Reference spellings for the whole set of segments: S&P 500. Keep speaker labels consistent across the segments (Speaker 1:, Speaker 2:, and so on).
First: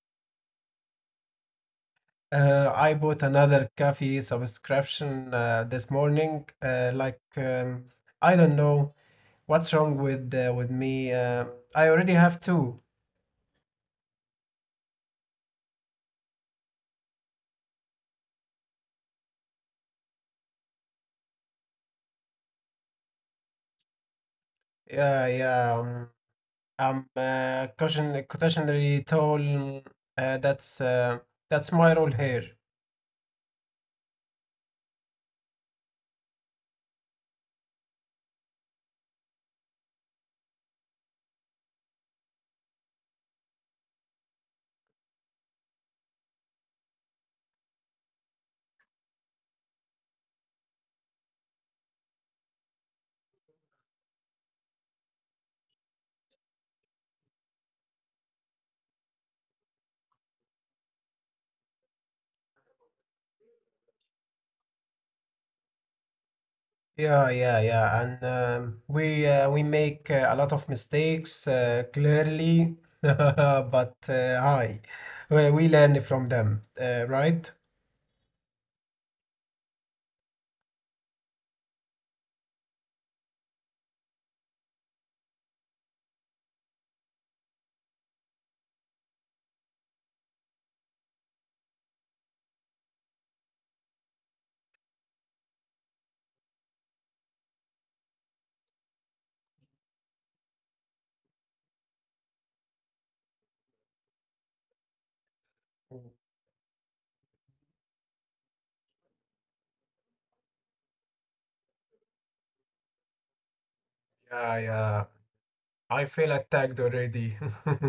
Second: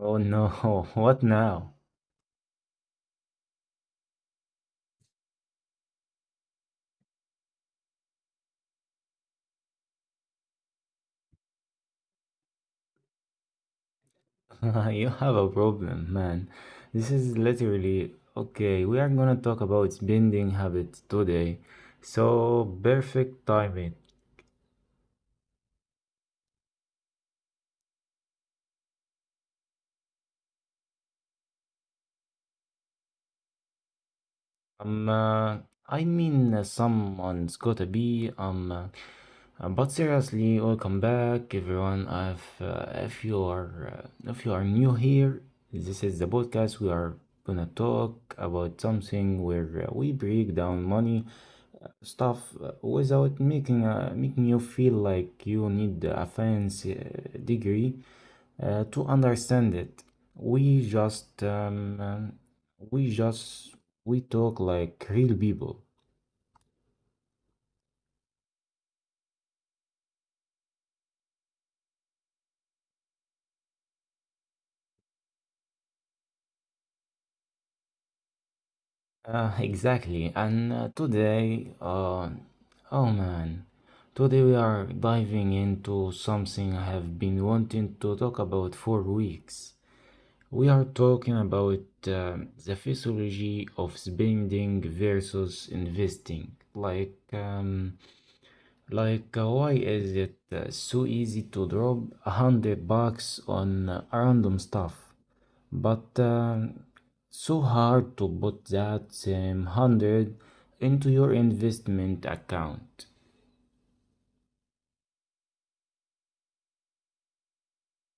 Speaker 1: Oh no, what now?
Speaker 2: I bought another coffee subscription this morning. I don't know what's wrong with with me. I already have two.
Speaker 1: You have a problem, man. This is literally okay. We are gonna talk about spending habits today, so perfect timing.
Speaker 2: Yeah, yeah. I'm cautionary tall. That's that's my role here.
Speaker 1: Um, uh, I mean, someone's gotta be. But seriously, welcome back, everyone. If you are new here, this is the podcast. We are gonna talk about something where we break down money stuff without making you feel like you need a fancy degree to understand it, we just um, um, we just we talk like real people.
Speaker 2: Yeah, yeah, yeah, and we make a lot of mistakes clearly, but hi, we learn from them, right?
Speaker 1: Exactly, and today, oh man, today we are diving into something I have been wanting to talk about for weeks. We are talking about the physiology of spending versus investing. Like, why is it so easy to drop $100 on random stuff, but so hard to put that same hundred into your investment account?
Speaker 2: Yeah, yeah, I feel attacked already.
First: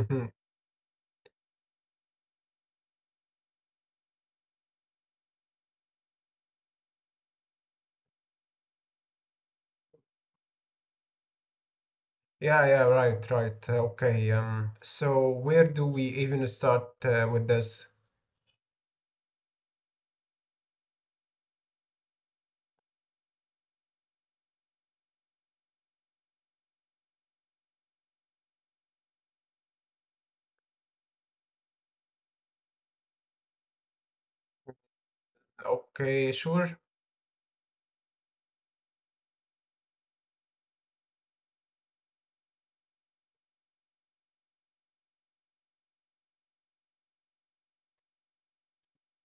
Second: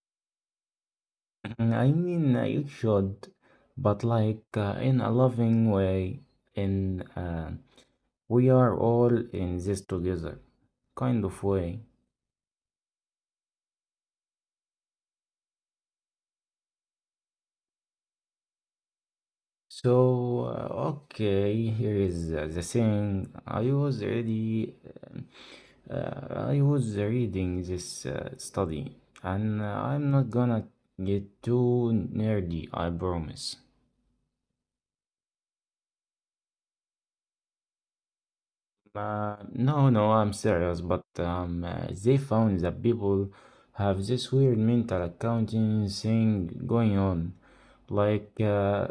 Speaker 1: I mean, you should, but like in a loving way, in we are all in this together kind of way.
Speaker 2: Yeah, yeah, right, right. Okay, so where do we even start with this?
Speaker 1: So, okay, here is the thing. Uh, I was reading this study, and I'm not gonna get too nerdy, I promise.
Speaker 2: Okay, sure.
Speaker 1: No, I'm serious, but they found that people have this weird mental accounting thing going on. Like, uh,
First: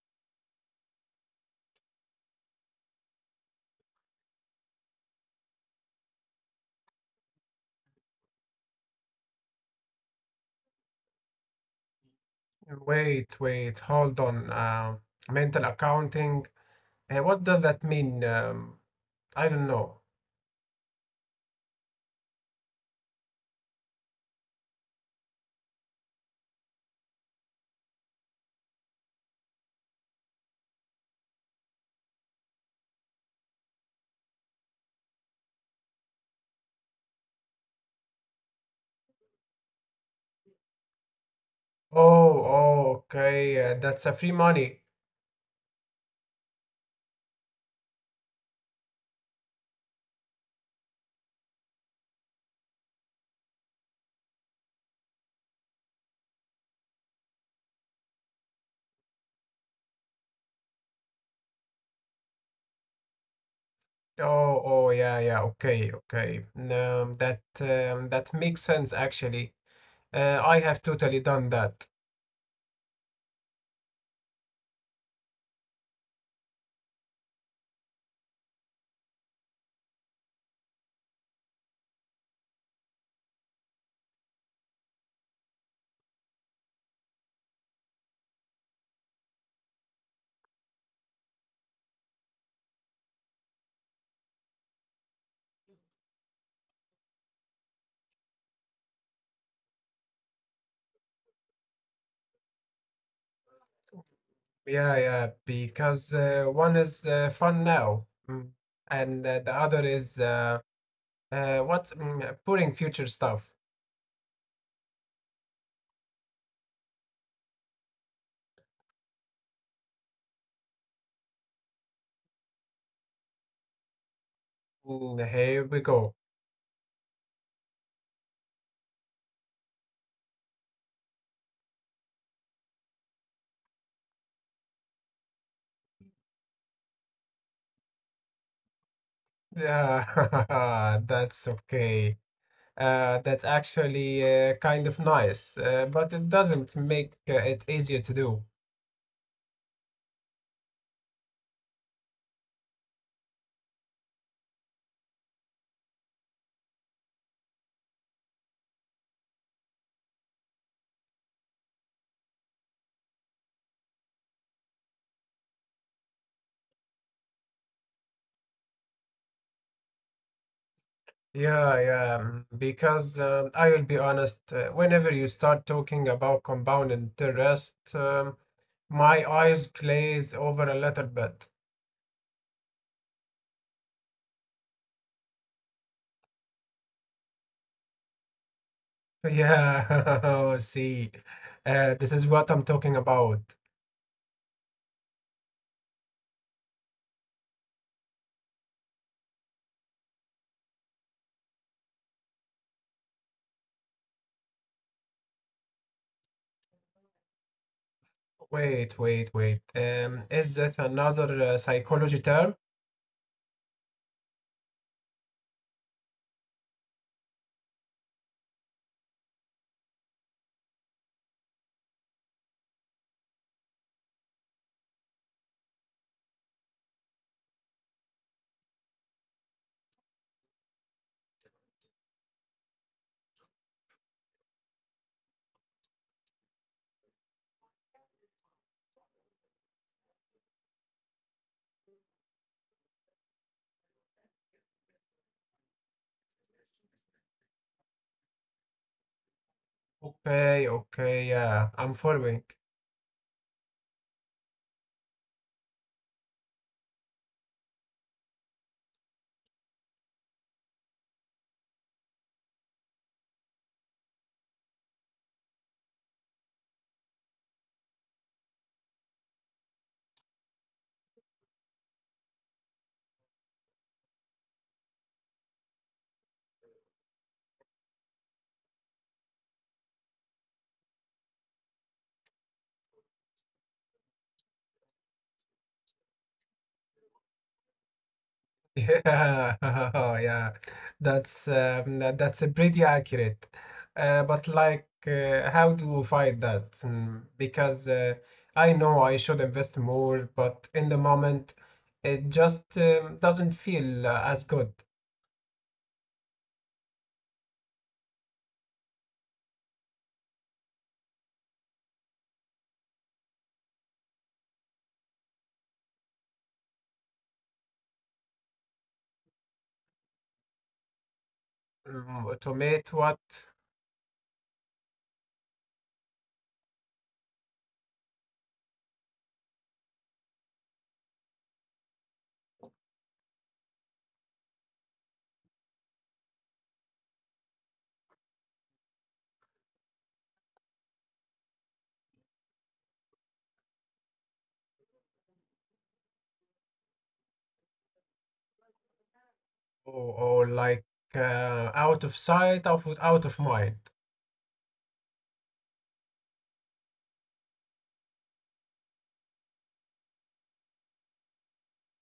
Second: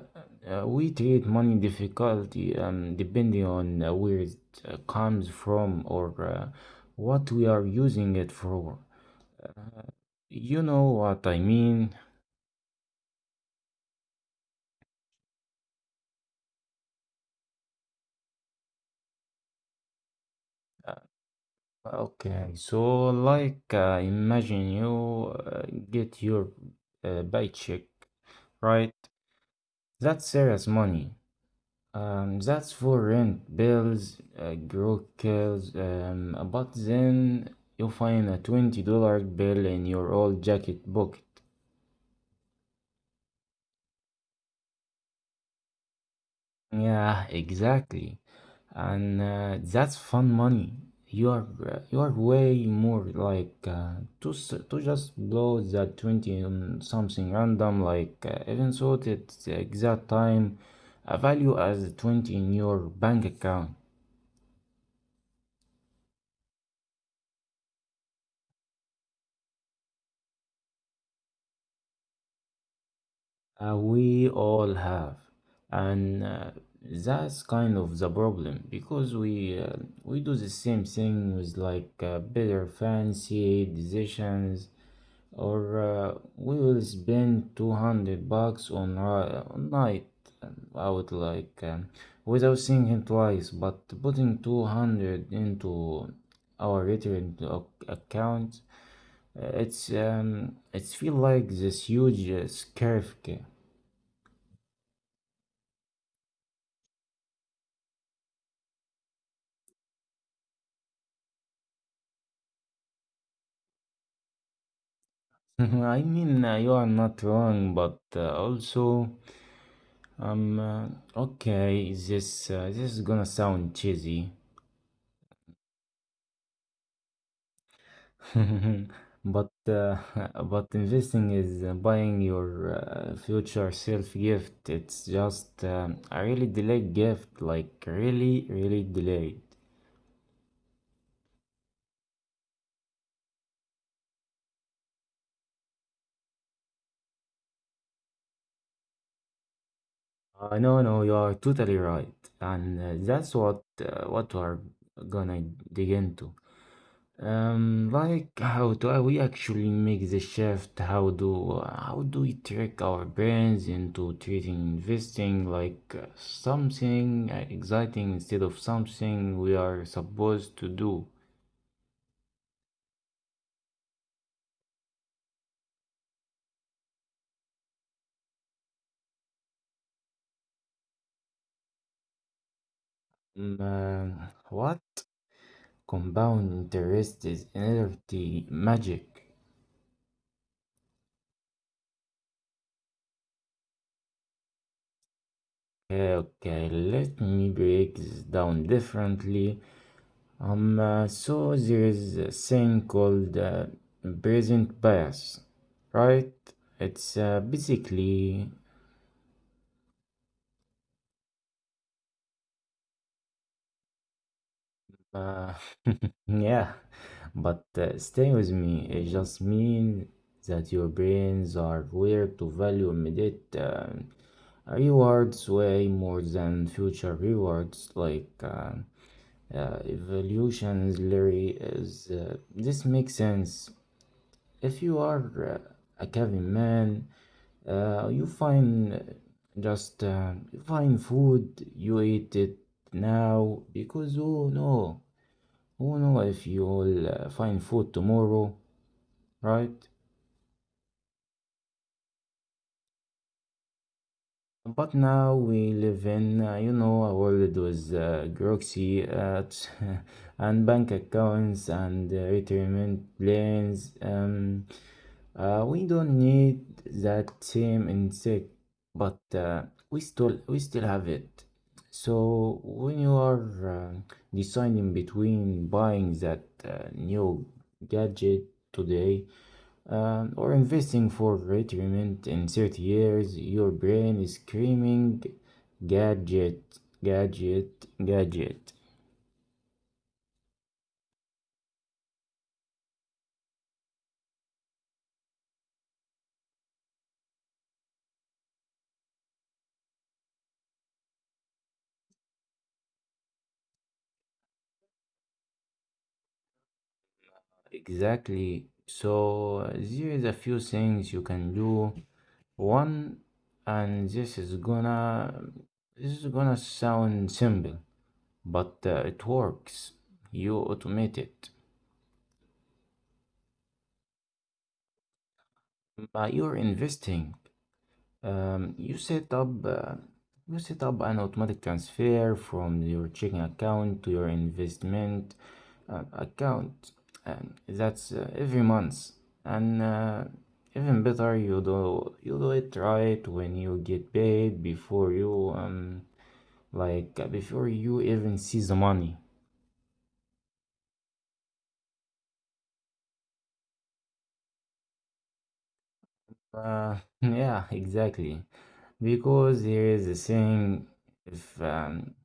Speaker 1: uh, we treat money difficulty depending on where it comes from or what we are using it for. You know what I mean?
Speaker 2: Wait, wait, hold on. Mental accounting. What does that mean? I don't know.
Speaker 1: Okay, so like imagine you get your paycheck, right? That's serious money. That's for rent, bills, groceries. But then you find a $20 bill in your old jacket pocket.
Speaker 2: Oh, oh, okay. That's a free money.
Speaker 1: Yeah, exactly. And that's fun money. You are way more like uh, to just blow that 20 on something random, like even so at the exact time a value as 20 in your bank account.
Speaker 2: Oh, oh, yeah, yeah. Okay, okay. That makes sense actually. I have totally done that.
Speaker 1: We all have. And that's kind of the problem, because we do the same thing with like better fancy decisions, or we will spend 200 bucks on night out, without thinking twice, but putting 200 into our return account, it's feel like this huge scarf.
Speaker 2: Yeah, yeah. Because one is fun now, and the other is boring future stuff.
Speaker 1: I mean, you are not wrong, but also, um, uh, okay, this is gonna sound cheesy.
Speaker 2: Here we go.
Speaker 1: But but investing is buying your future self gift. It's just a really delayed gift, like really, really delayed.
Speaker 2: Yeah, that's okay. That's actually kind of nice, but it doesn't make it easier to do.
Speaker 1: No, you are totally right, and that's what we are gonna dig into. Like, how do we actually make the shift? How do we trick our brains into treating investing like something exciting instead of something we are supposed to do?
Speaker 2: Yeah, yeah, because I will be honest, whenever you start talking about compound interest, my eyes glaze over a little bit.
Speaker 1: What, compound interest is energy magic?
Speaker 2: Yeah, see, this is what I'm talking about.
Speaker 1: Okay, okay, let me break this down differently. So there is a thing called present bias, right? It's basically,
Speaker 2: Wait, wait, wait. Is this another psychology term?
Speaker 1: uh, yeah, but stay with me. It just means that your brains are wired to value immediate rewards way more than future rewards, like evolution's Larry is. This makes sense if you are a caveman. You find just you find food, you eat it now, because who know if you'll find food tomorrow, right?
Speaker 2: Okay, okay, yeah, I'm following.
Speaker 1: But now we live in, you know, a world with bureaucracy and bank accounts and retirement plans. We don't need that same insect, but we still have it. So when you are deciding between buying that new gadget today or investing for retirement in 30 years, your brain is screaming gadget, gadget, gadget.
Speaker 2: Yeah, yeah, that's a pretty accurate. But like, how do we fight that? Because I know I should invest more, but in the moment, it just doesn't feel as good.
Speaker 1: Exactly. So there is a few things you can do. One, and this is gonna sound simple, but it works. You automate it.
Speaker 2: To meet what?
Speaker 1: You're investing. Um, you set up uh, you set up an automatic transfer from your checking account to your investment account, and that's every month. And even better, you do it right when you get paid, before you before you even see the money.
Speaker 2: Or, or like out of sight, out of mind.
Speaker 1: Yeah, exactly. Because there is a saying, if um,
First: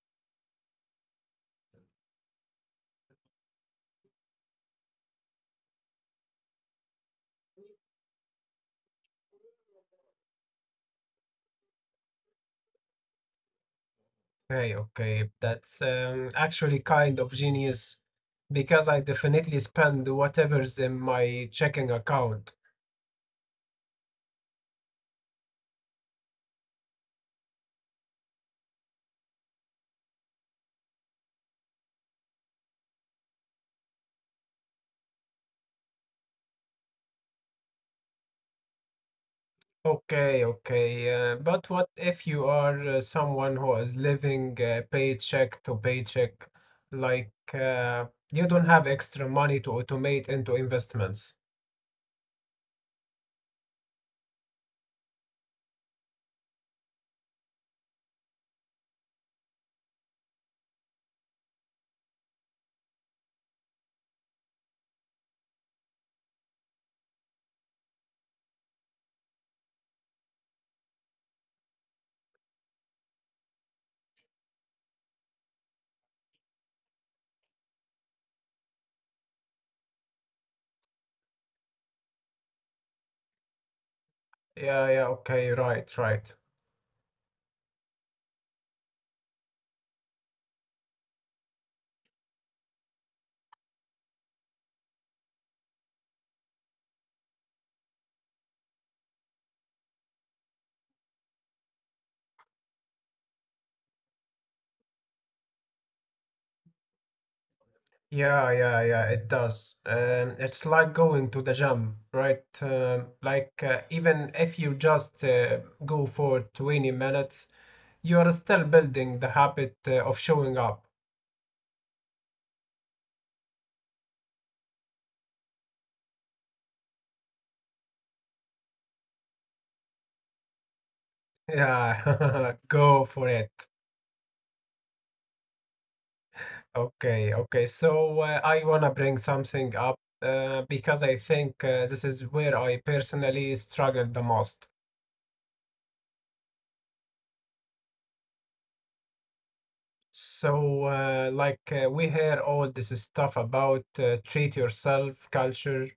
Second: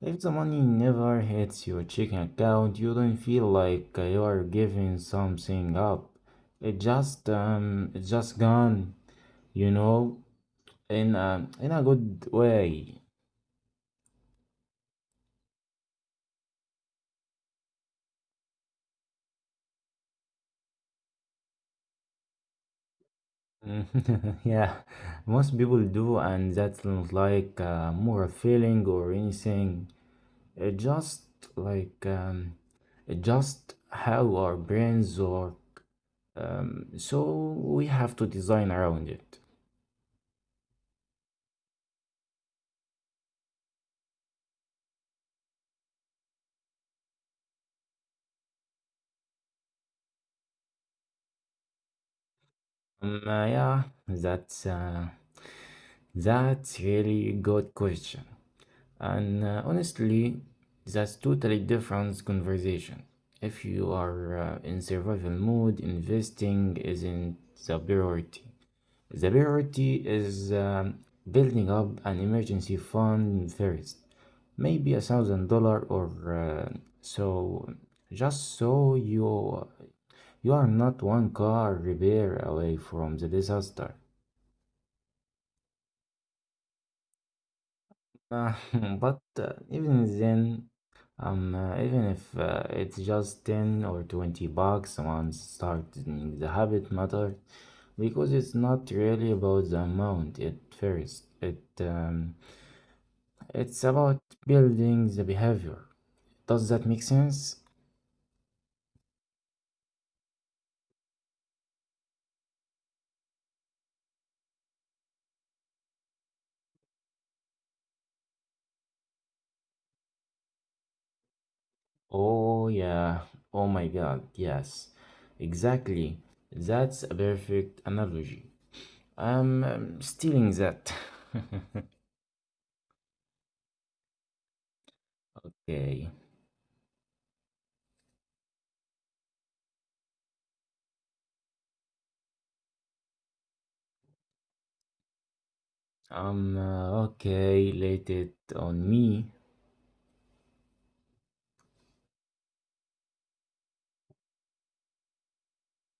Speaker 1: if the money never hits your checking account, you don't feel like you are giving something up. It's just gone, you know, in a good way.
Speaker 2: Okay, okay. That's actually kind of genius because I definitely spend whatever's in my checking account.
Speaker 1: Yeah, most people do, and that's not like more a feeling or anything. Just like um, just how our brains are. So we have to design around it.
Speaker 2: Okay, okay. But what if you are someone who is living paycheck to paycheck? Like you don't have extra money to automate into investments.
Speaker 1: Yeah, that's really good question. And honestly, that's totally different conversation. If you are in survival mode, investing isn't the priority. The priority is building up an emergency fund first, maybe $1,000 or so, just so you are not one car repair away from the disaster.
Speaker 2: Yeah, yeah, okay, right, right.
Speaker 1: Uh, but even then, even if it's just 10 or 20 bucks a month, starting the habit matters, because it's not really about the amount at first. It's about building the behavior. Does that make sense?
Speaker 2: Yeah, yeah, yeah, it does. It's like going to the gym, right? Like even if you just go for 20 minutes, you are still building the habit of showing up.
Speaker 1: Oh, yeah. Oh my God. Yes. Exactly. That's a perfect analogy. I'm, stealing that.
Speaker 2: Yeah, go for it.
Speaker 1: Okay.
Speaker 2: Okay, okay. So I want to bring something up because I think this is where I personally struggle the most.
Speaker 1: Okay. Let it on me.
Speaker 2: So, like, we hear all this stuff about treat yourself culture,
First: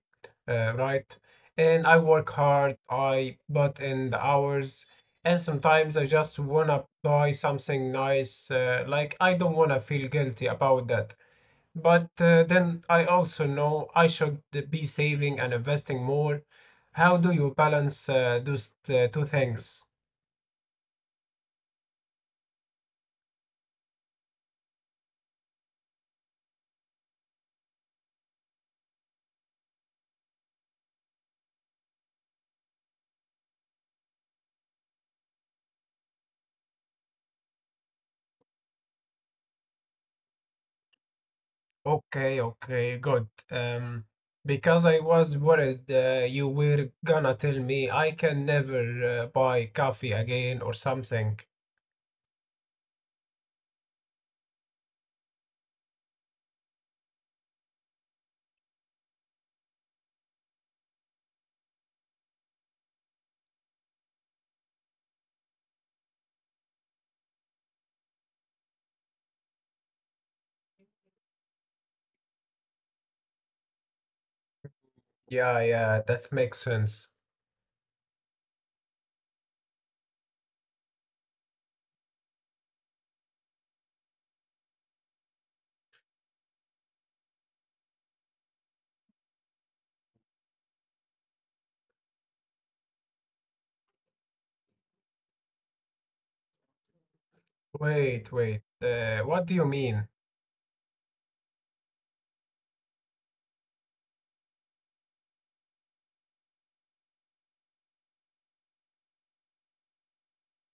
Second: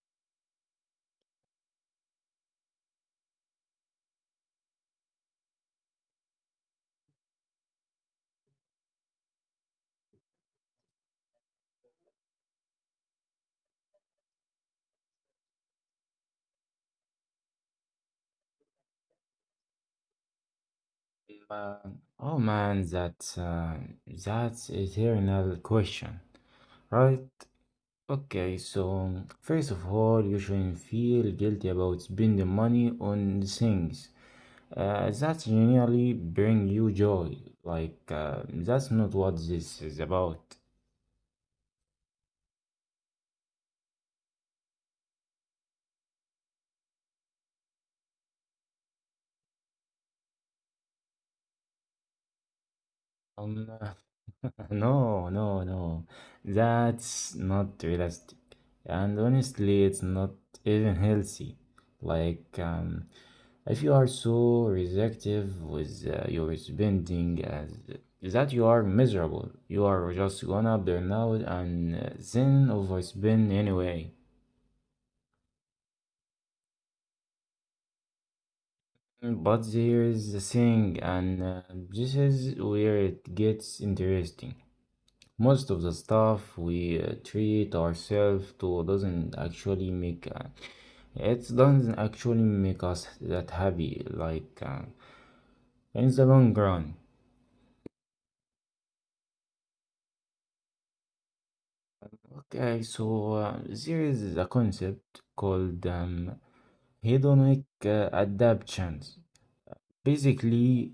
Speaker 2: right? And I work hard, I put in the hours, and sometimes I just want to buy something nice. Like, I don't want to feel guilty about that. But then I also know I should be saving and investing more. How do you balance those two things?
Speaker 1: Man. Oh man, that's eternal question, right? Okay, so first of all, you shouldn't feel guilty about spending money on things that genuinely bring you joy. Like that's not what this is about.
Speaker 2: Okay, okay, good. Because I was worried you were gonna tell me I can never buy coffee again or something.
Speaker 1: Um, no, no, no. That's not realistic, and honestly, it's not even healthy. Like, if you are so restrictive with your spending, as that you are miserable. You are just gonna burn out and then overspend anyway.
Speaker 2: Yeah, yeah, that makes sense.
Speaker 1: But there is a thing, and this is where it gets interesting. Most of the stuff we treat ourselves to doesn't actually make it doesn't actually make us that happy. Like in the long run.
Speaker 2: Wait, wait. What do you mean?
Speaker 1: Okay, so there is a concept called hedonic adaptations. Basically,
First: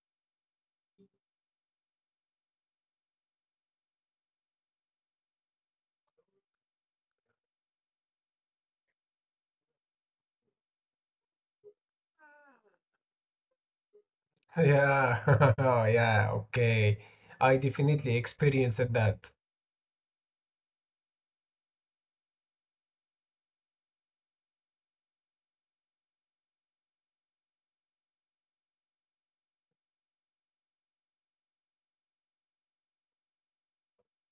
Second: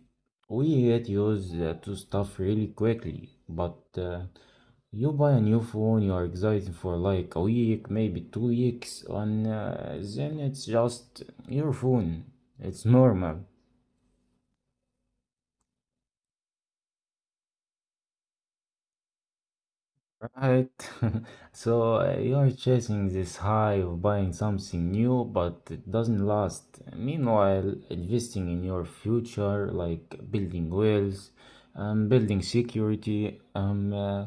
Speaker 1: we get used to stuff really quickly, but you buy a new phone, you are excited for like a week, maybe 2 weeks, and then it's just your phone. It's normal,
Speaker 2: Yeah, yeah, okay. I definitely experienced that.
Speaker 1: right? So you are chasing this high of buying something new, but it doesn't last. Meanwhile, investing in your future, like building wealth, building security, um, uh,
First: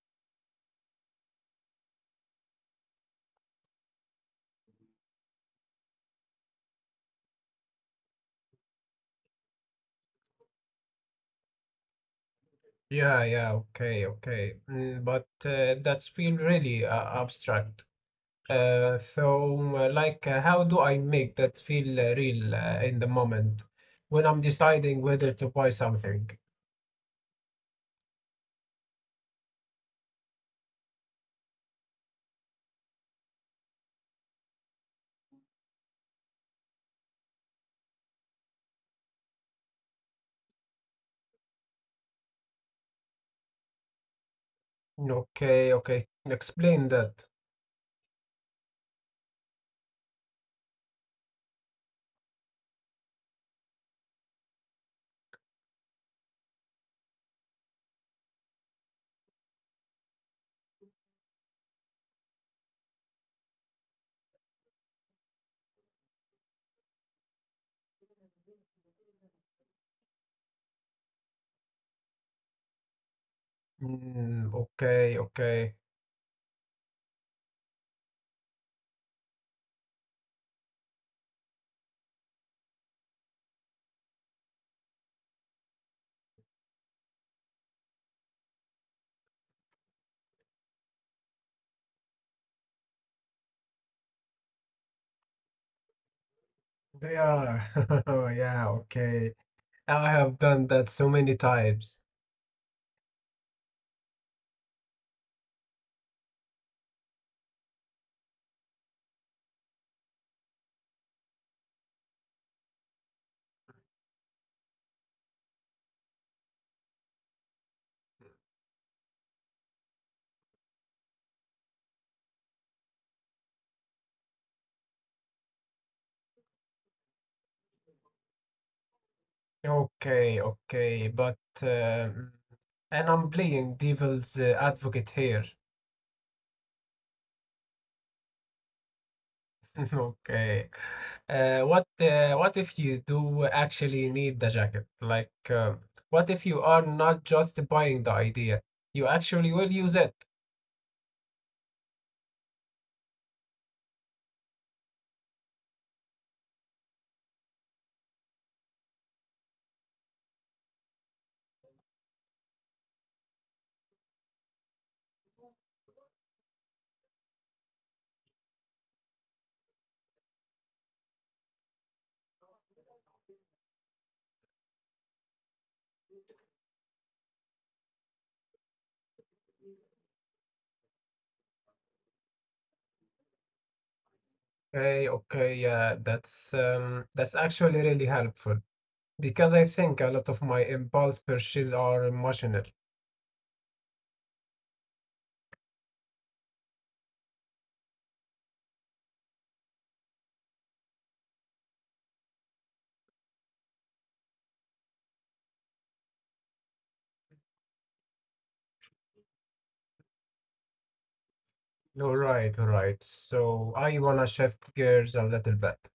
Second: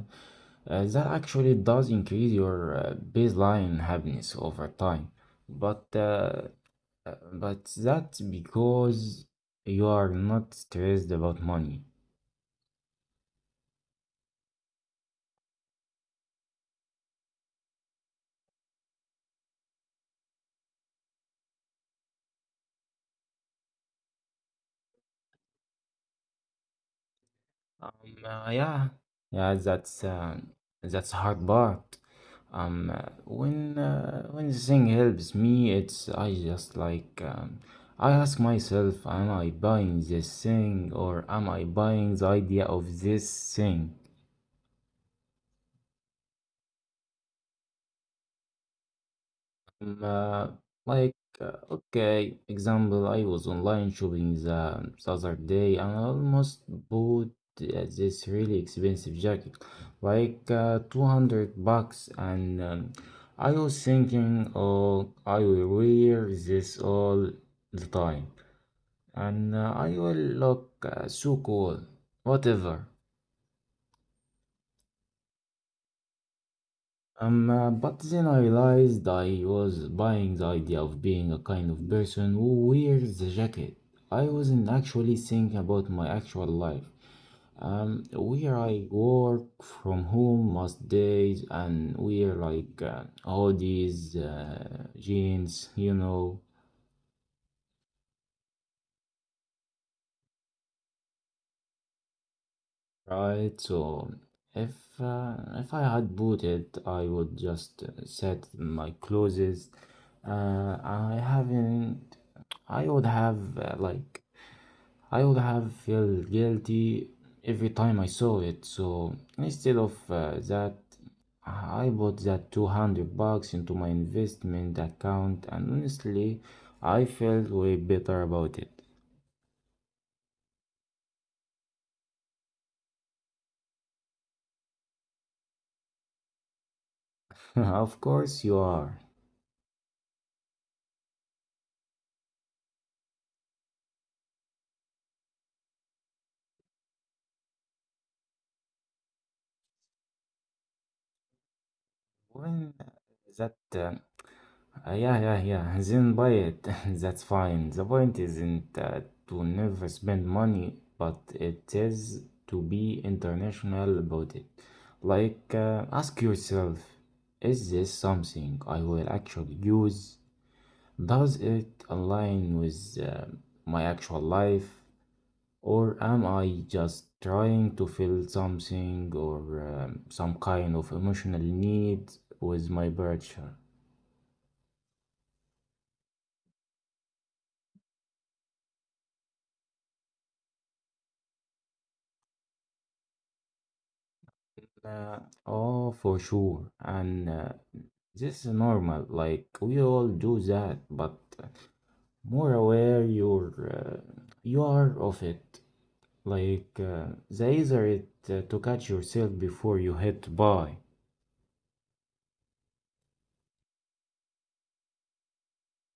Speaker 1: uh, that actually does increase your baseline happiness over time. But uh, But that's because you are not stressed about money.
Speaker 2: Yeah, yeah, okay, okay. But that's feel really abstract. So, like, how do I make that feel real in the moment when I'm deciding whether to buy something?
Speaker 1: Um, yeah, yeah, that's hard part. When when the thing helps me, it's I just I ask myself, am I buying this thing, or am I buying the idea of this thing?
Speaker 2: Okay, okay. Explain that.
Speaker 1: Mm, uh, like, okay, example, I was online shopping the other day and I almost bought this really expensive jacket, like 200 bucks. And I was thinking, oh, I will wear this all the time, and I will look so cool, whatever.
Speaker 2: Mm, okay, okay.
Speaker 1: But then I realized I was buying the idea of being a kind of person who wears the jacket. I wasn't actually thinking about my actual life. Where I work from home most days and wear like hoodies, jeans, you know.
Speaker 2: Yeah, yeah, okay. I have done that so many times.
Speaker 1: Right, so if if I had bought it, I would just set my clothes. I haven't. I would have I would have felt guilty every time I saw it. So instead of that, I bought that 200 bucks into my investment account, and honestly, I felt way better about it.
Speaker 2: Okay, okay. But, and I'm playing devil's advocate here.
Speaker 1: Of course you are.
Speaker 2: Okay. What if you do actually need the jacket? Like, what if you are not just buying the idea? You actually will use it.
Speaker 1: When that Yeah, yeah, yeah. Then buy it. That's fine. The point isn't to never spend money, but it is to be international about it. Like, ask yourself, is this something I will actually use? Does it align with my actual life? Or am I just trying to fill something, or some kind of emotional need with my purchase?
Speaker 2: Okay, okay, yeah, that's actually really helpful because I think a lot of my impulse purchases are emotional.
Speaker 1: Uh, oh, for sure. And this is normal. Like we all do that, but more aware you are of it. Like the easier it to catch yourself before you hit buy.
Speaker 2: All right, all right. So I wanna shift gears a little bit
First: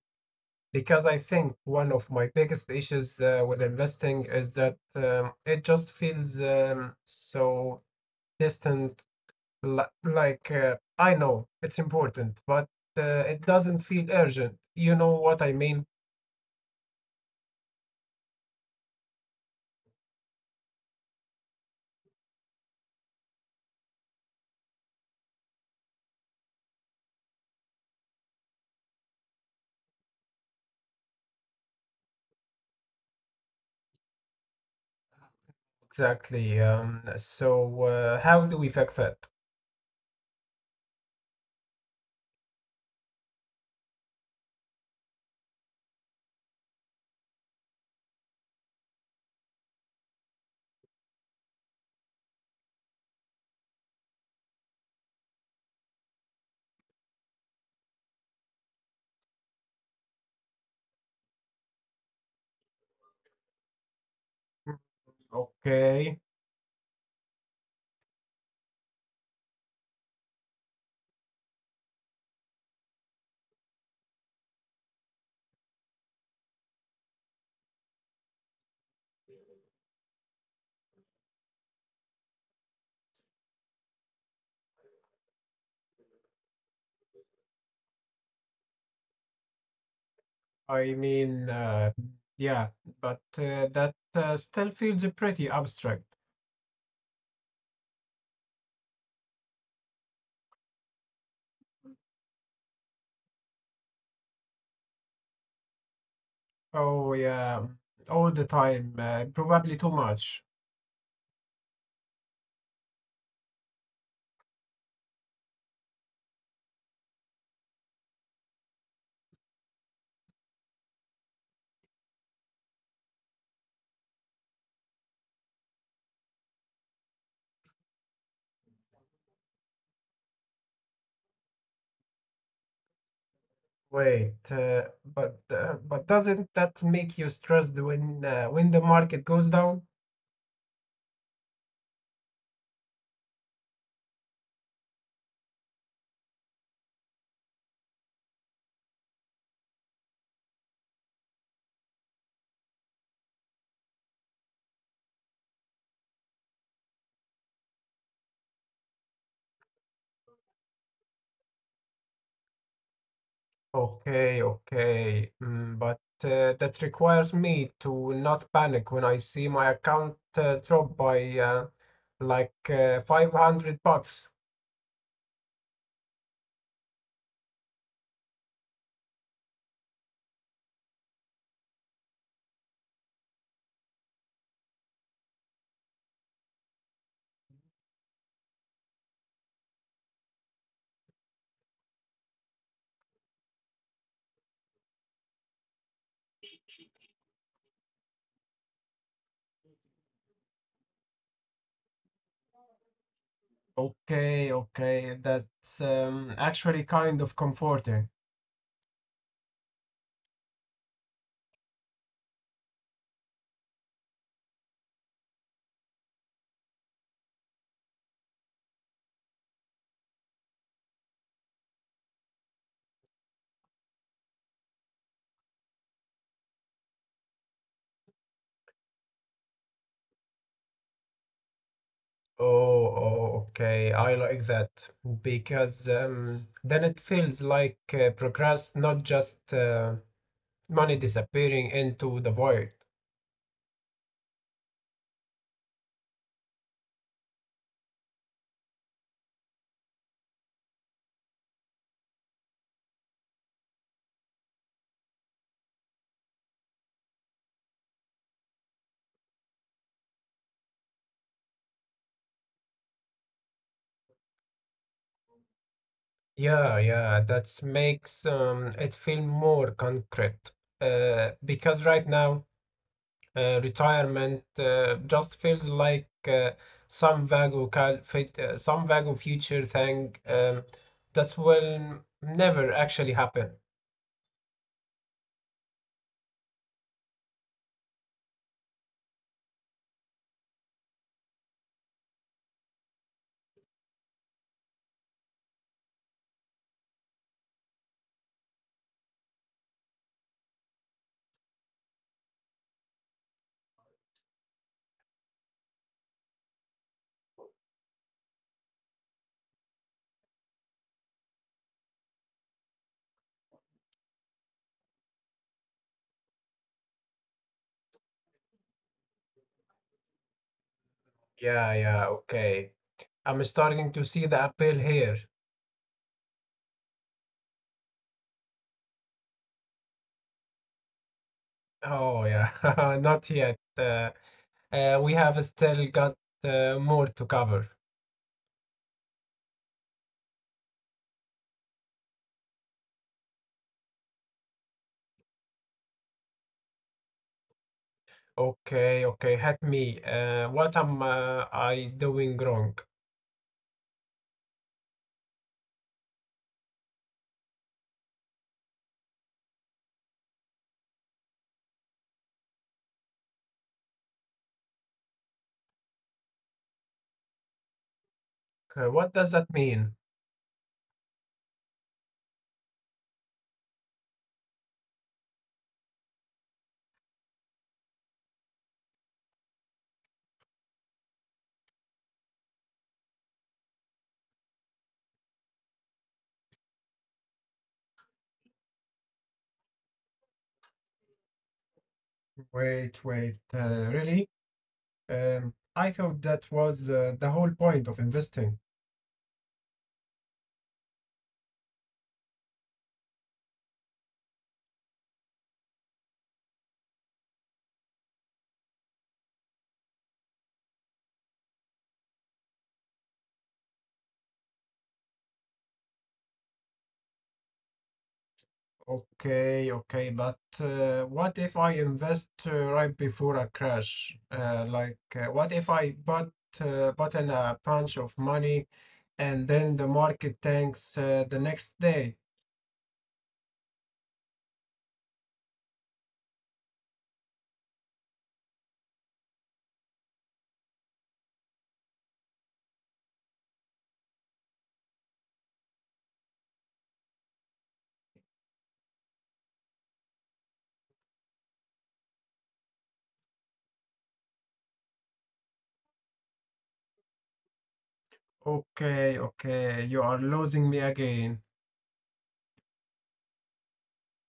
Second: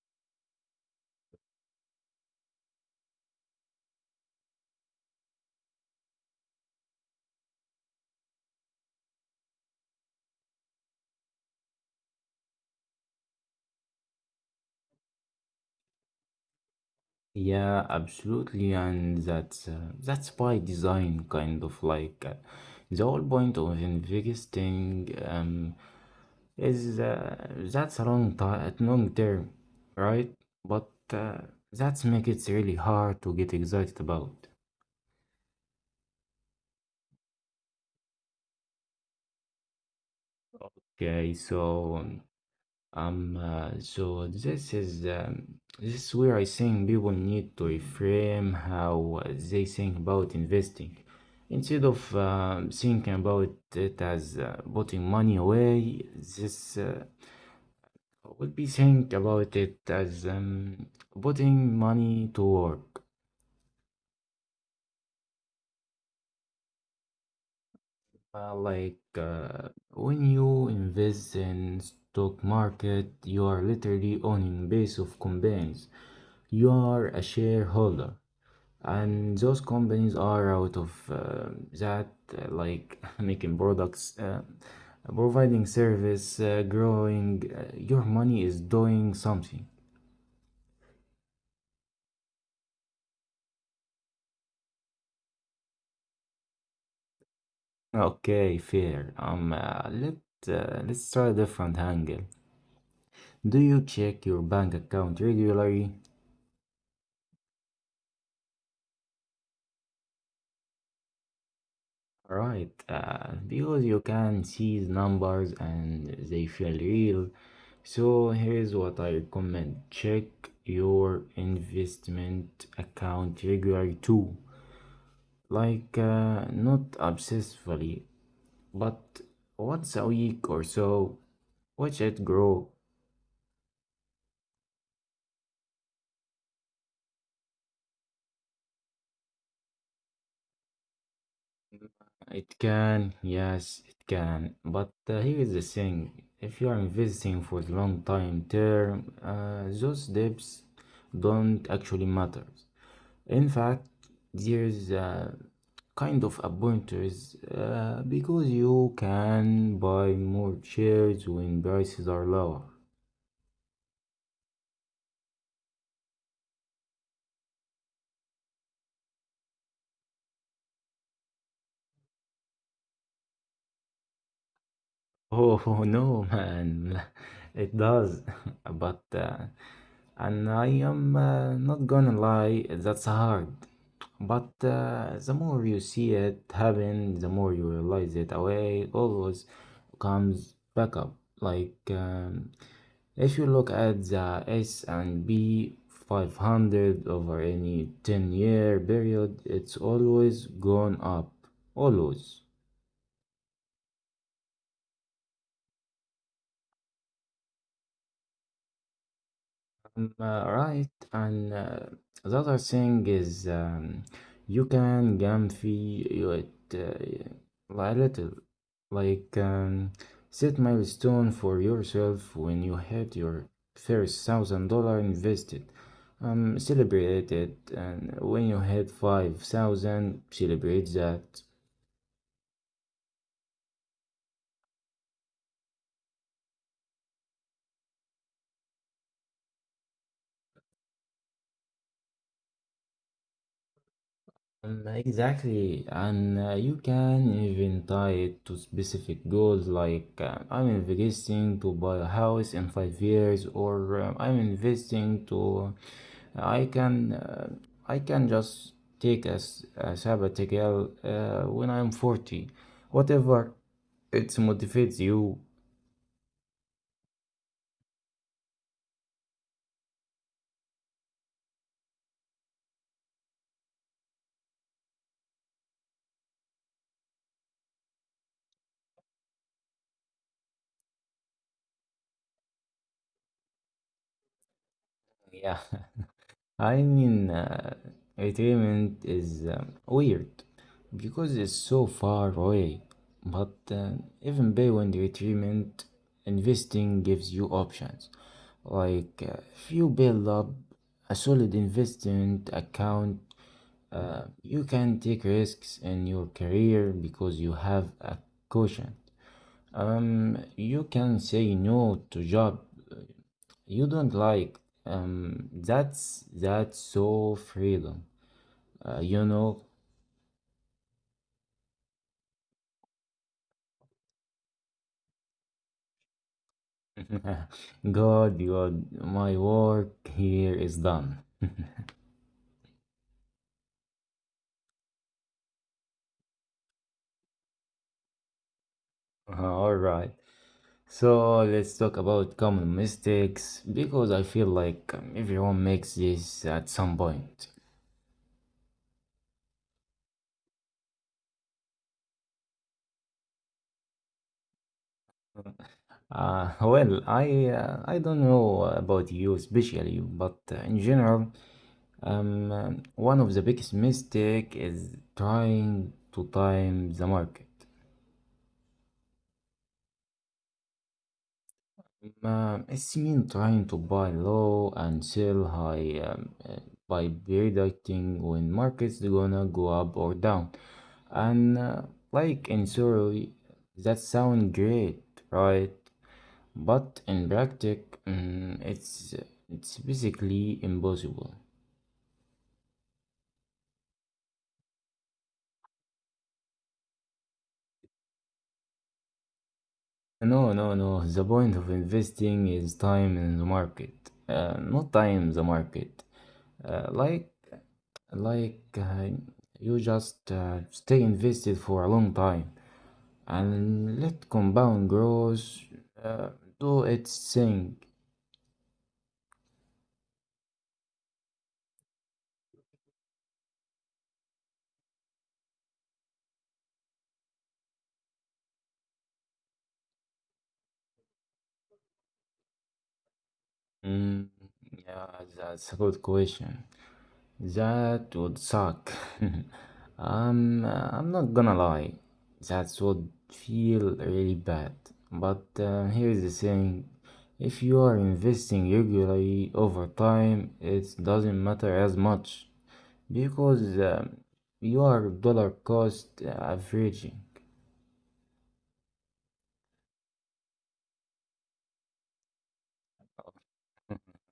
Speaker 2: because I think one of my biggest issues with investing is that it just feels so distant. Like I know it's important, but it doesn't feel urgent. You know what I mean?
Speaker 1: Yeah, absolutely, and that's by design, kind of like the whole point of investing. Is that's a long time long term, right? But that's make it really hard to get excited about.
Speaker 2: Exactly. So, how do we fix it?
Speaker 1: Okay, so this is where I think people need to reframe how they think about investing. Instead of thinking about it as putting money away, this would be think about it as putting money to work.
Speaker 2: Okay.
Speaker 1: Like when you invest in stock market, you are literally owning base of companies. You are a shareholder, and those companies are out of that, like making products, providing service, growing. Your money is doing something.
Speaker 2: I mean, yeah, but that still feels pretty abstract.
Speaker 1: Okay, fair. Let let's try a different angle. Do you check your bank account regularly?
Speaker 2: Oh, yeah, all the time, probably too much.
Speaker 1: Right, because you can see the numbers and they feel real. So here's what I recommend. Check your investment account regularly too. Like not obsessively, but once a week or so. Watch it grow.
Speaker 2: Wait, but doesn't that make you stressed when the market goes down?
Speaker 1: It can, yes, it can. But here is the thing. If you are investing for the long time term, those debts don't actually matter. In fact, there's a kind of a pointers because you can buy more shares when prices are lower.
Speaker 2: Okay, okay, but that requires me to not panic when I see my account drop by like 500 bucks.
Speaker 1: Oh no, man, it does. But and I am not gonna lie, that's hard. But the more you see it happen, the more you realize it. Away always comes back up. Like if you look at the S&P 500 over any 10-year period, it's always gone up, always.
Speaker 2: Okay, okay. That's actually kind of comforting.
Speaker 1: Right, and the other thing is you can jam feel it a little, like set milestone for yourself when you had your first $1,000 invested. Celebrate it, and when you had 5,000, celebrate that.
Speaker 2: Oh, oh, okay. I like that because then it feels like progress, not just money disappearing into the void.
Speaker 1: Exactly, and you can even tie it to specific goals like I'm investing to buy a house in 5 years, or I'm investing to uh, I can uh, I can just take a sabbatical when I'm 40, whatever it motivates you.
Speaker 2: Yeah, yeah, that makes it feel more concrete. Because right now, retirement just feels like some vague future thing that will never actually happen.
Speaker 1: Yeah. I mean, retirement is weird because it's so far away. But even beyond retirement, investing gives you options. Like, if you build up a solid investment account, you can take risks in your career because you have a cushion. You can say no to job you don't like. That's so freedom. You know,
Speaker 2: Yeah, yeah, okay. I'm starting to see the appeal here.
Speaker 1: God, your my work here is done.
Speaker 2: Oh yeah, not yet. We have still got more to cover.
Speaker 1: All right. So let's talk about common mistakes because I feel like everyone makes this at some point.
Speaker 2: Okay, okay, help me. What am I doing wrong?
Speaker 1: Well, I don't know about you especially, but in general, one of the biggest mistake is trying to time the market.
Speaker 2: What does that mean?
Speaker 1: It's mean trying to buy low and sell high by predicting when markets gonna go up or down. And like in theory, that sound great, right? But in practice, mm, it's it's basically impossible.
Speaker 2: Wait, wait, really? I thought that was the whole point of investing.
Speaker 1: No, no, no. The point of investing is time in the market, not time the market. Uh, like Like you just stay invested for a long time and let compound growth uh, do its thing.
Speaker 2: Okay, okay, but what if I invest right before a crash? Like, what if I bought in a bunch of money and then the market tanks the next day?
Speaker 1: Mm, yeah, that's a good question. That would suck. I'm not gonna lie. That would feel really bad. But here's the thing. If you are investing regularly over time, it doesn't matter as much, because you dollar cost averaging.
Speaker 2: Okay, okay, you are losing me again.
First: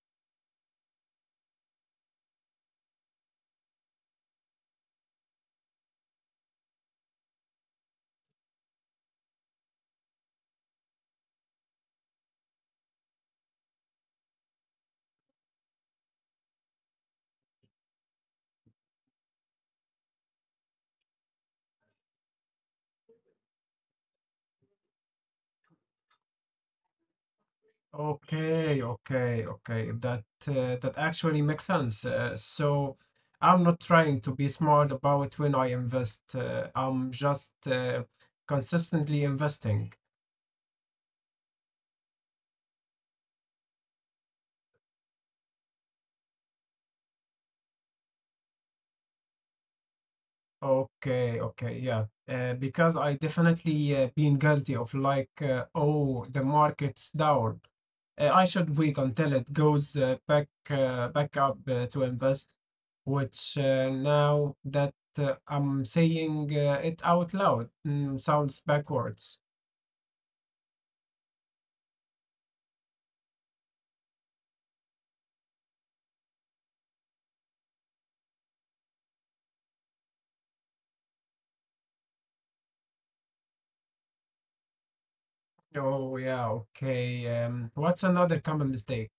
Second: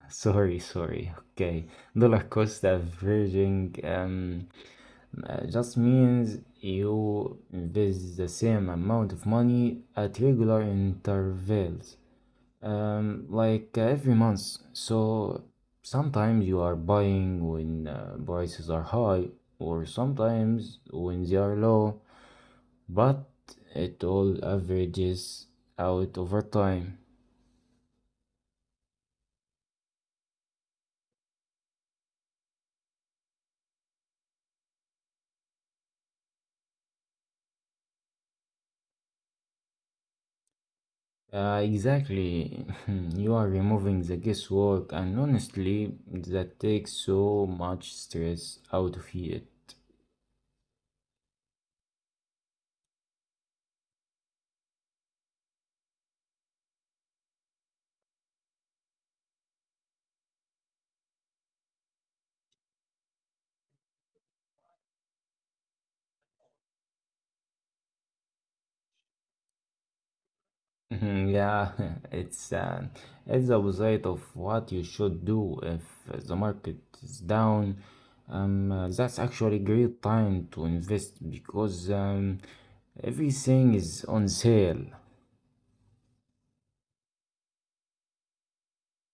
Speaker 1: Sorry, sorry. Okay, dollar cost averaging just means you invest the same amount of money at regular intervals, like every month. So sometimes you are buying when prices are high, or sometimes when they are low, but it all averages out over time.
Speaker 2: Okay, okay, okay. That actually makes sense. So I'm not trying to be smart about when I invest. I'm just consistently investing.
Speaker 1: Exactly. You are removing the guesswork, and honestly, that takes so much stress out of it.
Speaker 2: Okay, okay, yeah. Because I definitely been guilty of like, oh, the market's down. I should wait until it goes back up to invest. Which now that I'm saying it out loud, sounds backwards.
Speaker 1: Mhm. Yeah, it's uh, it's the opposite of what you should do if the market is down. That's actually a great time to invest because everything is on sale.
Speaker 2: Oh yeah, okay. What's another common mistake?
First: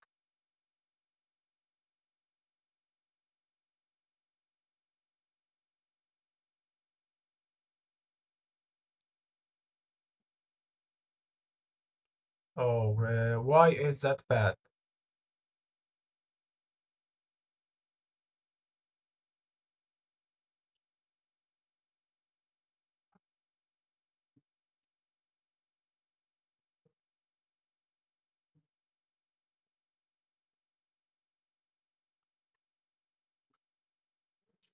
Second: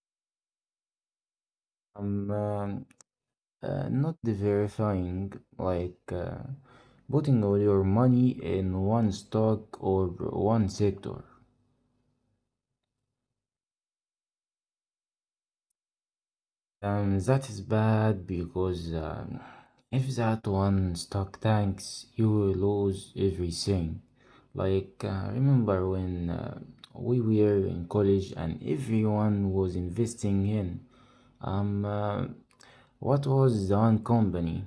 Speaker 1: I'm Not verifying like. Putting all your money in one stock or one sector.
Speaker 2: Oh, why is that bad?
Speaker 1: That is bad because if that one stock tanks, you will lose everything. Like, remember when we were in college and everyone was investing in um, uh, what was the one company?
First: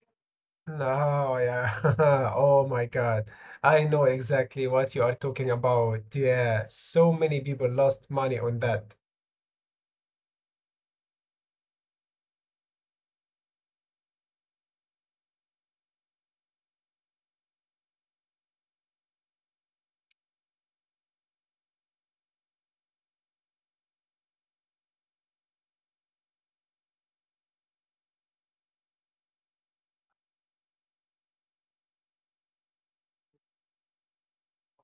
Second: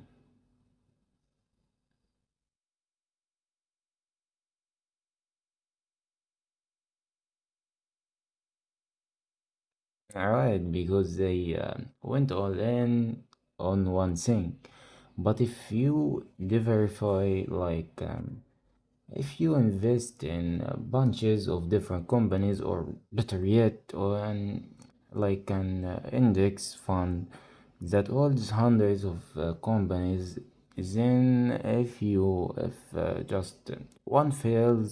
Speaker 2: No, yeah. Oh my God. I know exactly what you are talking about. Yeah, so many people lost money on that.
Speaker 1: Alright, because they went all in on one thing. But if you diversify, like, if you invest in bunches of different companies, or better yet, like an index fund that holds hundreds of companies, then if just one fails,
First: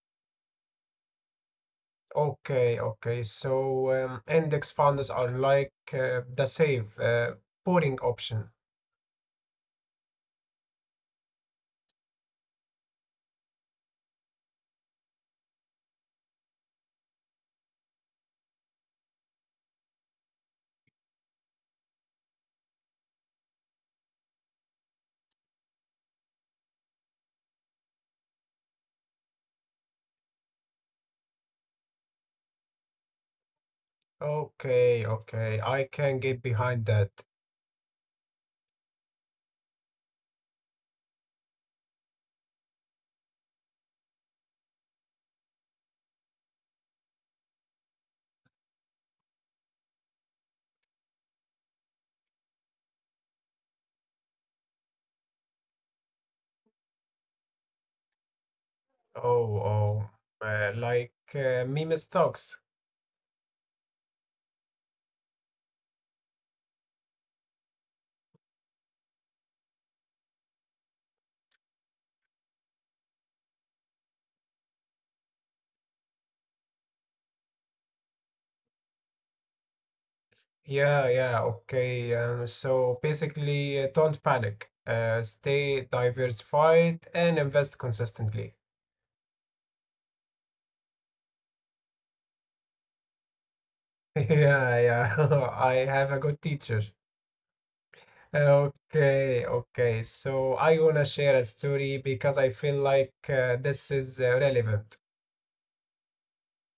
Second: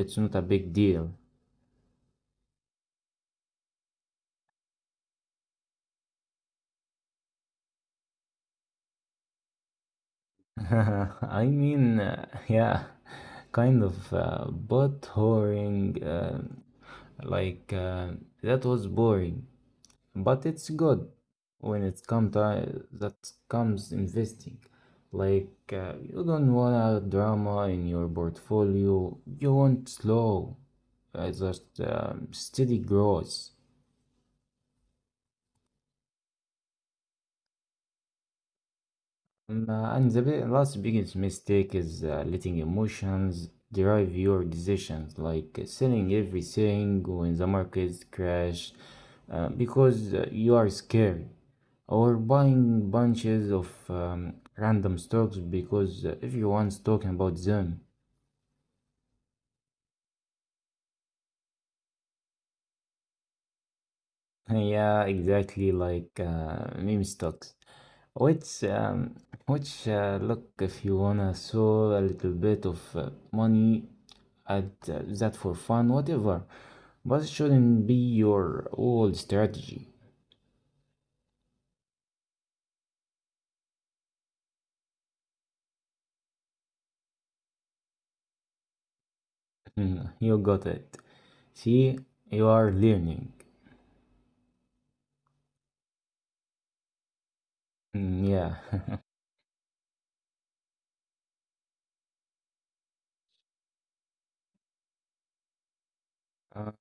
Speaker 1: it's not a big deal.
Speaker 2: Okay, okay. So index funds are like the safe, boring option.
Speaker 1: I mean, yeah, kind of, but boring. Like that was boring. But it's good when it comes time that comes investing, like you don't want a drama in your portfolio, you want slow, just steady growth.
Speaker 2: Okay, okay. I can get behind that.
Speaker 1: And the last biggest mistake is letting emotions drive your decisions, like selling everything when the market crash because you are scared, or buying bunches of random stocks because everyone's talking about them.
Speaker 2: Oh, oh. Like meme stocks.
Speaker 1: Yeah, exactly like meme stocks. Which, um, which look, if you wanna sell a little bit of money at that for fun, whatever. But it shouldn't be your old strategy.
Speaker 2: Yeah, yeah, okay. So basically, don't panic. Stay diversified and invest consistently.
Speaker 1: You got it. See, you are learning.
Speaker 2: Yeah, yeah. I have a good teacher.
Speaker 1: Mm, yeah.
Speaker 2: Okay, okay. So I wanna share a story because I feel like this is relevant.
Speaker 1: Uh,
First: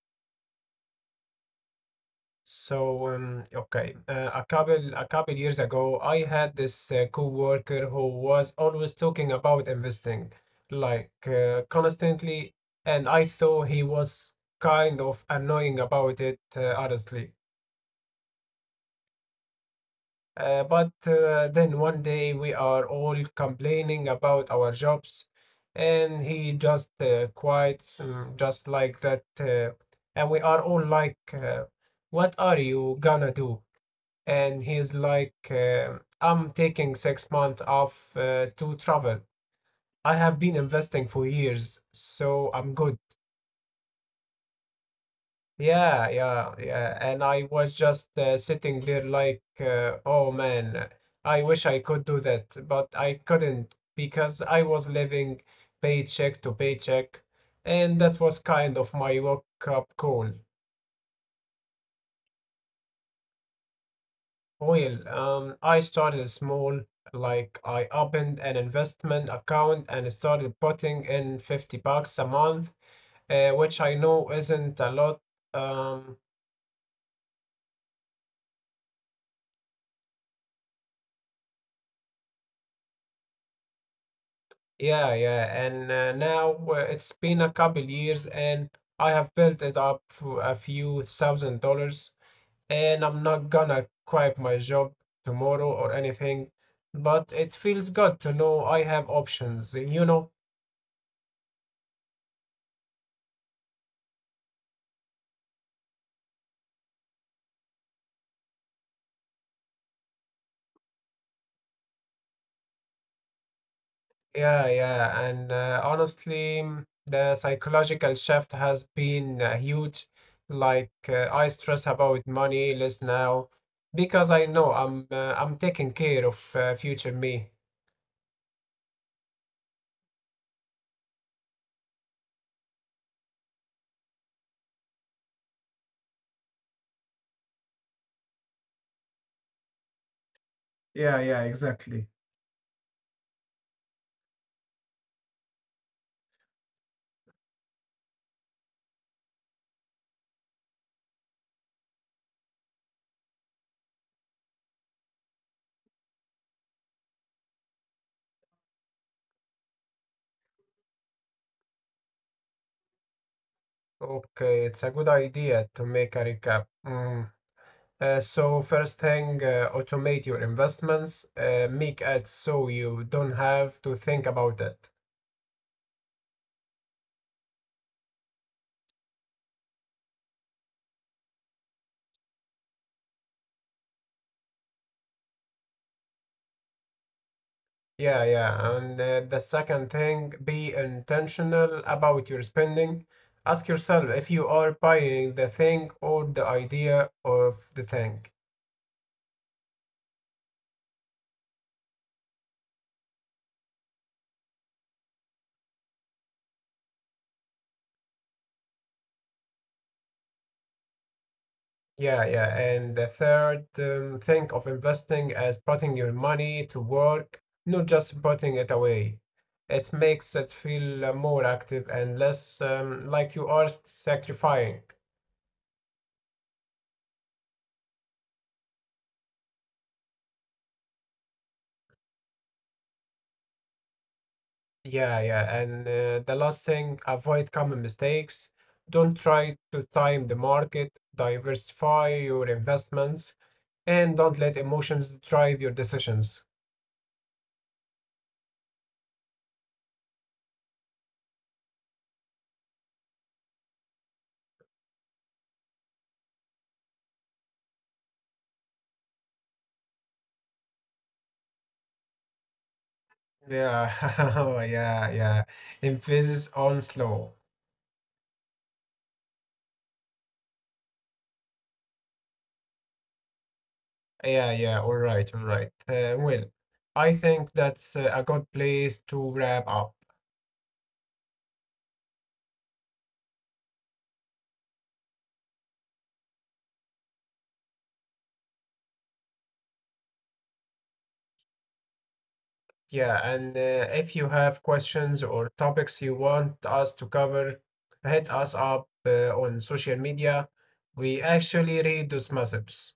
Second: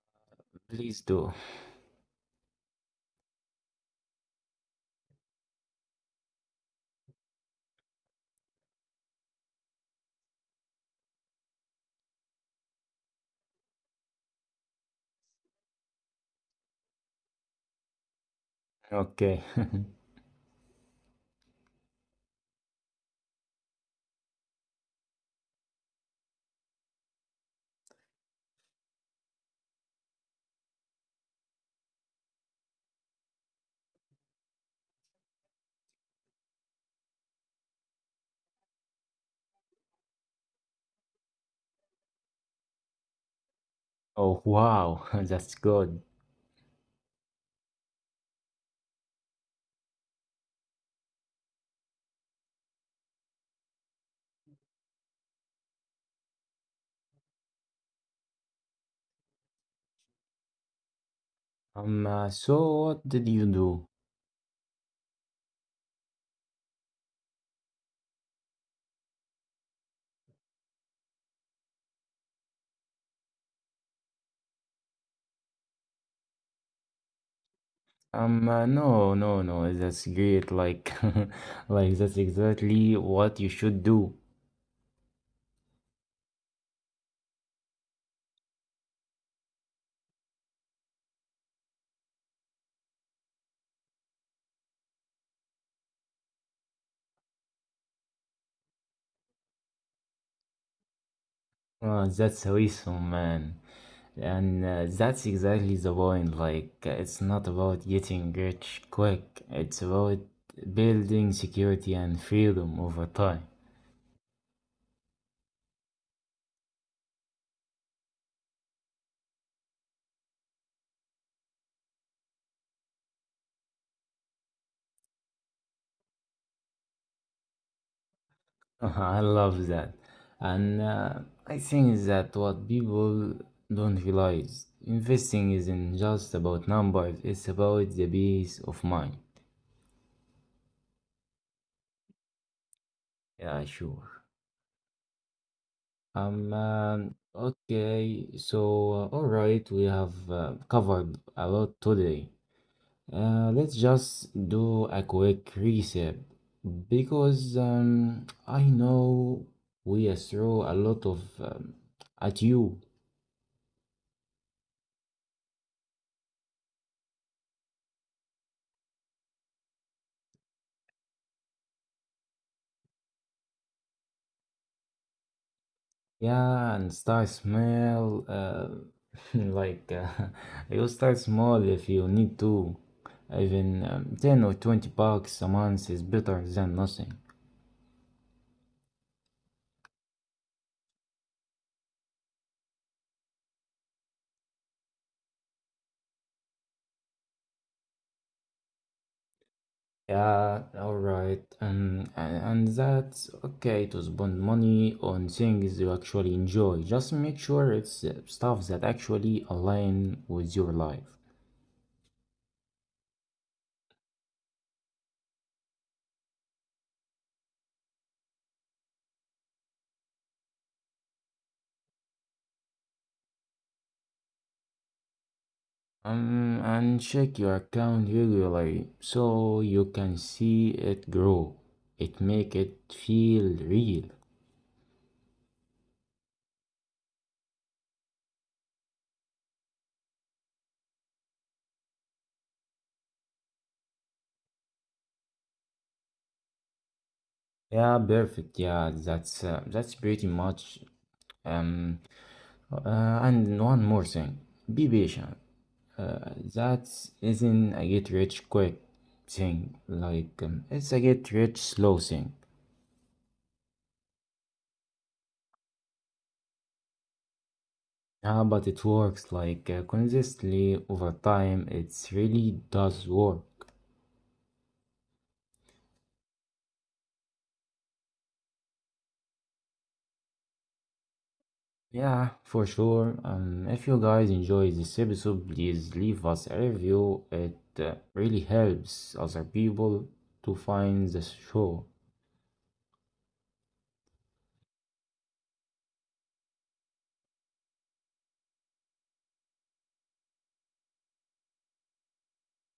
Speaker 1: Please do.
Speaker 2: So, okay, a couple years ago, I had this coworker who was always talking about investing, like constantly, and I thought he was kind of annoying about it, honestly.
Speaker 1: Okay.
Speaker 2: But then one day we are all complaining about our jobs, and he just quits, just like that, and we are all like, "What are you gonna do?" And he's like, I'm taking 6 months off to travel. I have been investing for years, so I'm good.
Speaker 1: Oh, wow. That's good.
Speaker 2: Yeah, yeah, yeah. And I was just sitting there like, oh man, I wish I could do that, but I couldn't because I was living paycheck to paycheck, and that was kind of my wake-up call.
Speaker 1: So what did you do?
Speaker 2: Well, I started small, like I opened an investment account and started putting in 50 bucks a month, which I know isn't a lot. Um,
Speaker 1: No, no, no. That's great. Like, like that's exactly what you should do.
Speaker 2: yeah, yeah, and now it's been a couple years and I have built it up for a few thousand dollars, and I'm not gonna quit my job tomorrow or anything, but it feels good to know I have options.
Speaker 1: That's awesome, man. And that's exactly the point. Like, it's not about getting rich quick, it's about building security and freedom over time.
Speaker 2: Yeah, yeah, and honestly, the psychological shift has been huge. Like I stress about money less now because I know I'm taking care of future me.
Speaker 1: I love that. And I think that what people don't realize investing isn't just about numbers, it's about the peace of mind.
Speaker 2: Yeah, yeah, exactly.
Speaker 1: Yeah, sure. Okay, so all right, we have covered a lot today. Let's just do a quick reset because I know we throw a lot of at you.
Speaker 2: Okay, it's a good idea to make a recap. Mm. So first thing, automate your investments. Make it so you don't have to think about it.
Speaker 1: Yeah, and start small. Like you start small if you need to. Even 10 or 20 bucks a month is better than nothing.
Speaker 2: Yeah, yeah. And the second thing, be intentional about your spending. Ask yourself if you are buying the thing or the idea of the thing.
Speaker 1: Yeah, all right. And that's okay to spend money on things you actually enjoy. Just make sure it's stuff that actually align with your life.
Speaker 2: Yeah, yeah. And the third, think of investing as putting your money to work, not just putting it away. It makes it feel more active and less like you are sacrificing.
Speaker 1: And check your account regularly so you can see it grow. It make it feel real.
Speaker 2: Yeah, yeah. And the last thing, avoid common mistakes. Don't try to time the market, diversify your investments, and don't let emotions drive your decisions.
Speaker 1: Yeah, perfect. Yeah, that's pretty much um uh, and one more thing. Be patient. That isn't a get rich quick thing. Like, it's a get rich slow thing.
Speaker 2: Yeah, yeah, yeah. Emphasis on slow.
Speaker 1: Yeah, but it works like consistently over time. It really does work.
Speaker 2: Yeah, yeah. All right, all right. Well, I think that's a good place to wrap up.
Speaker 1: Yeah, for sure. If you guys enjoy this episode, please leave us a review. It really helps other people to find the show.
Speaker 2: Yeah, and if you have questions or topics you want us to cover, hit us up on social media. We actually read those messages.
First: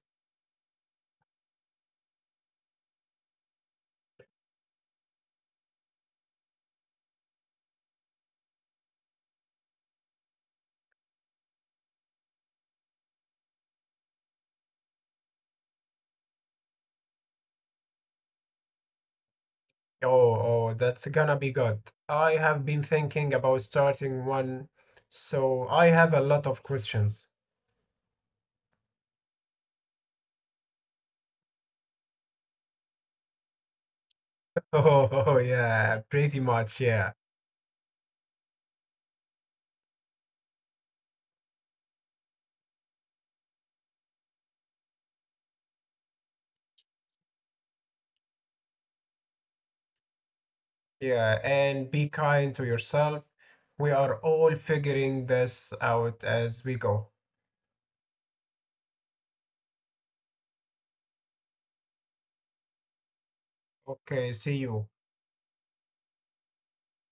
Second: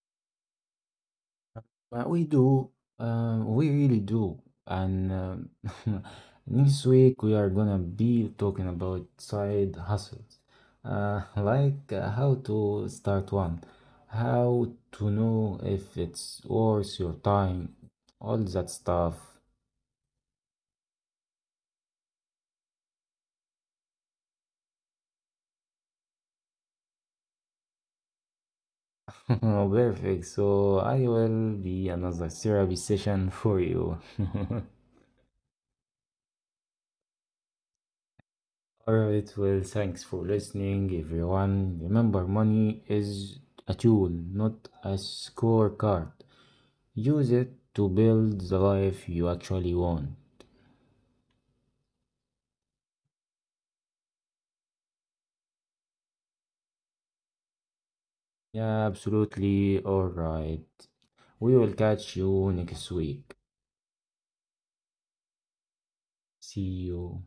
Speaker 1: We do. We really do. And next week we are gonna be talking about side hustles, like how to start one, how to know if it's worth your time, all that stuff.
Speaker 2: Oh, oh, that's gonna be good. I have been thinking about starting one, so I have a lot of questions.
Speaker 1: Perfect. So I will be another therapy session for you.
Speaker 2: Oh, oh, yeah, pretty much, yeah.
Speaker 1: All right, well, thanks for listening, everyone. Remember, money is a tool, not a scorecard. Use it to build the life you actually want.
Speaker 2: Yeah, and be kind to yourself. We are all figuring this out as we go.
Speaker 1: Yeah, absolutely. All right. We will catch you next week.
Speaker 2: Okay, see you.
Speaker 1: See you.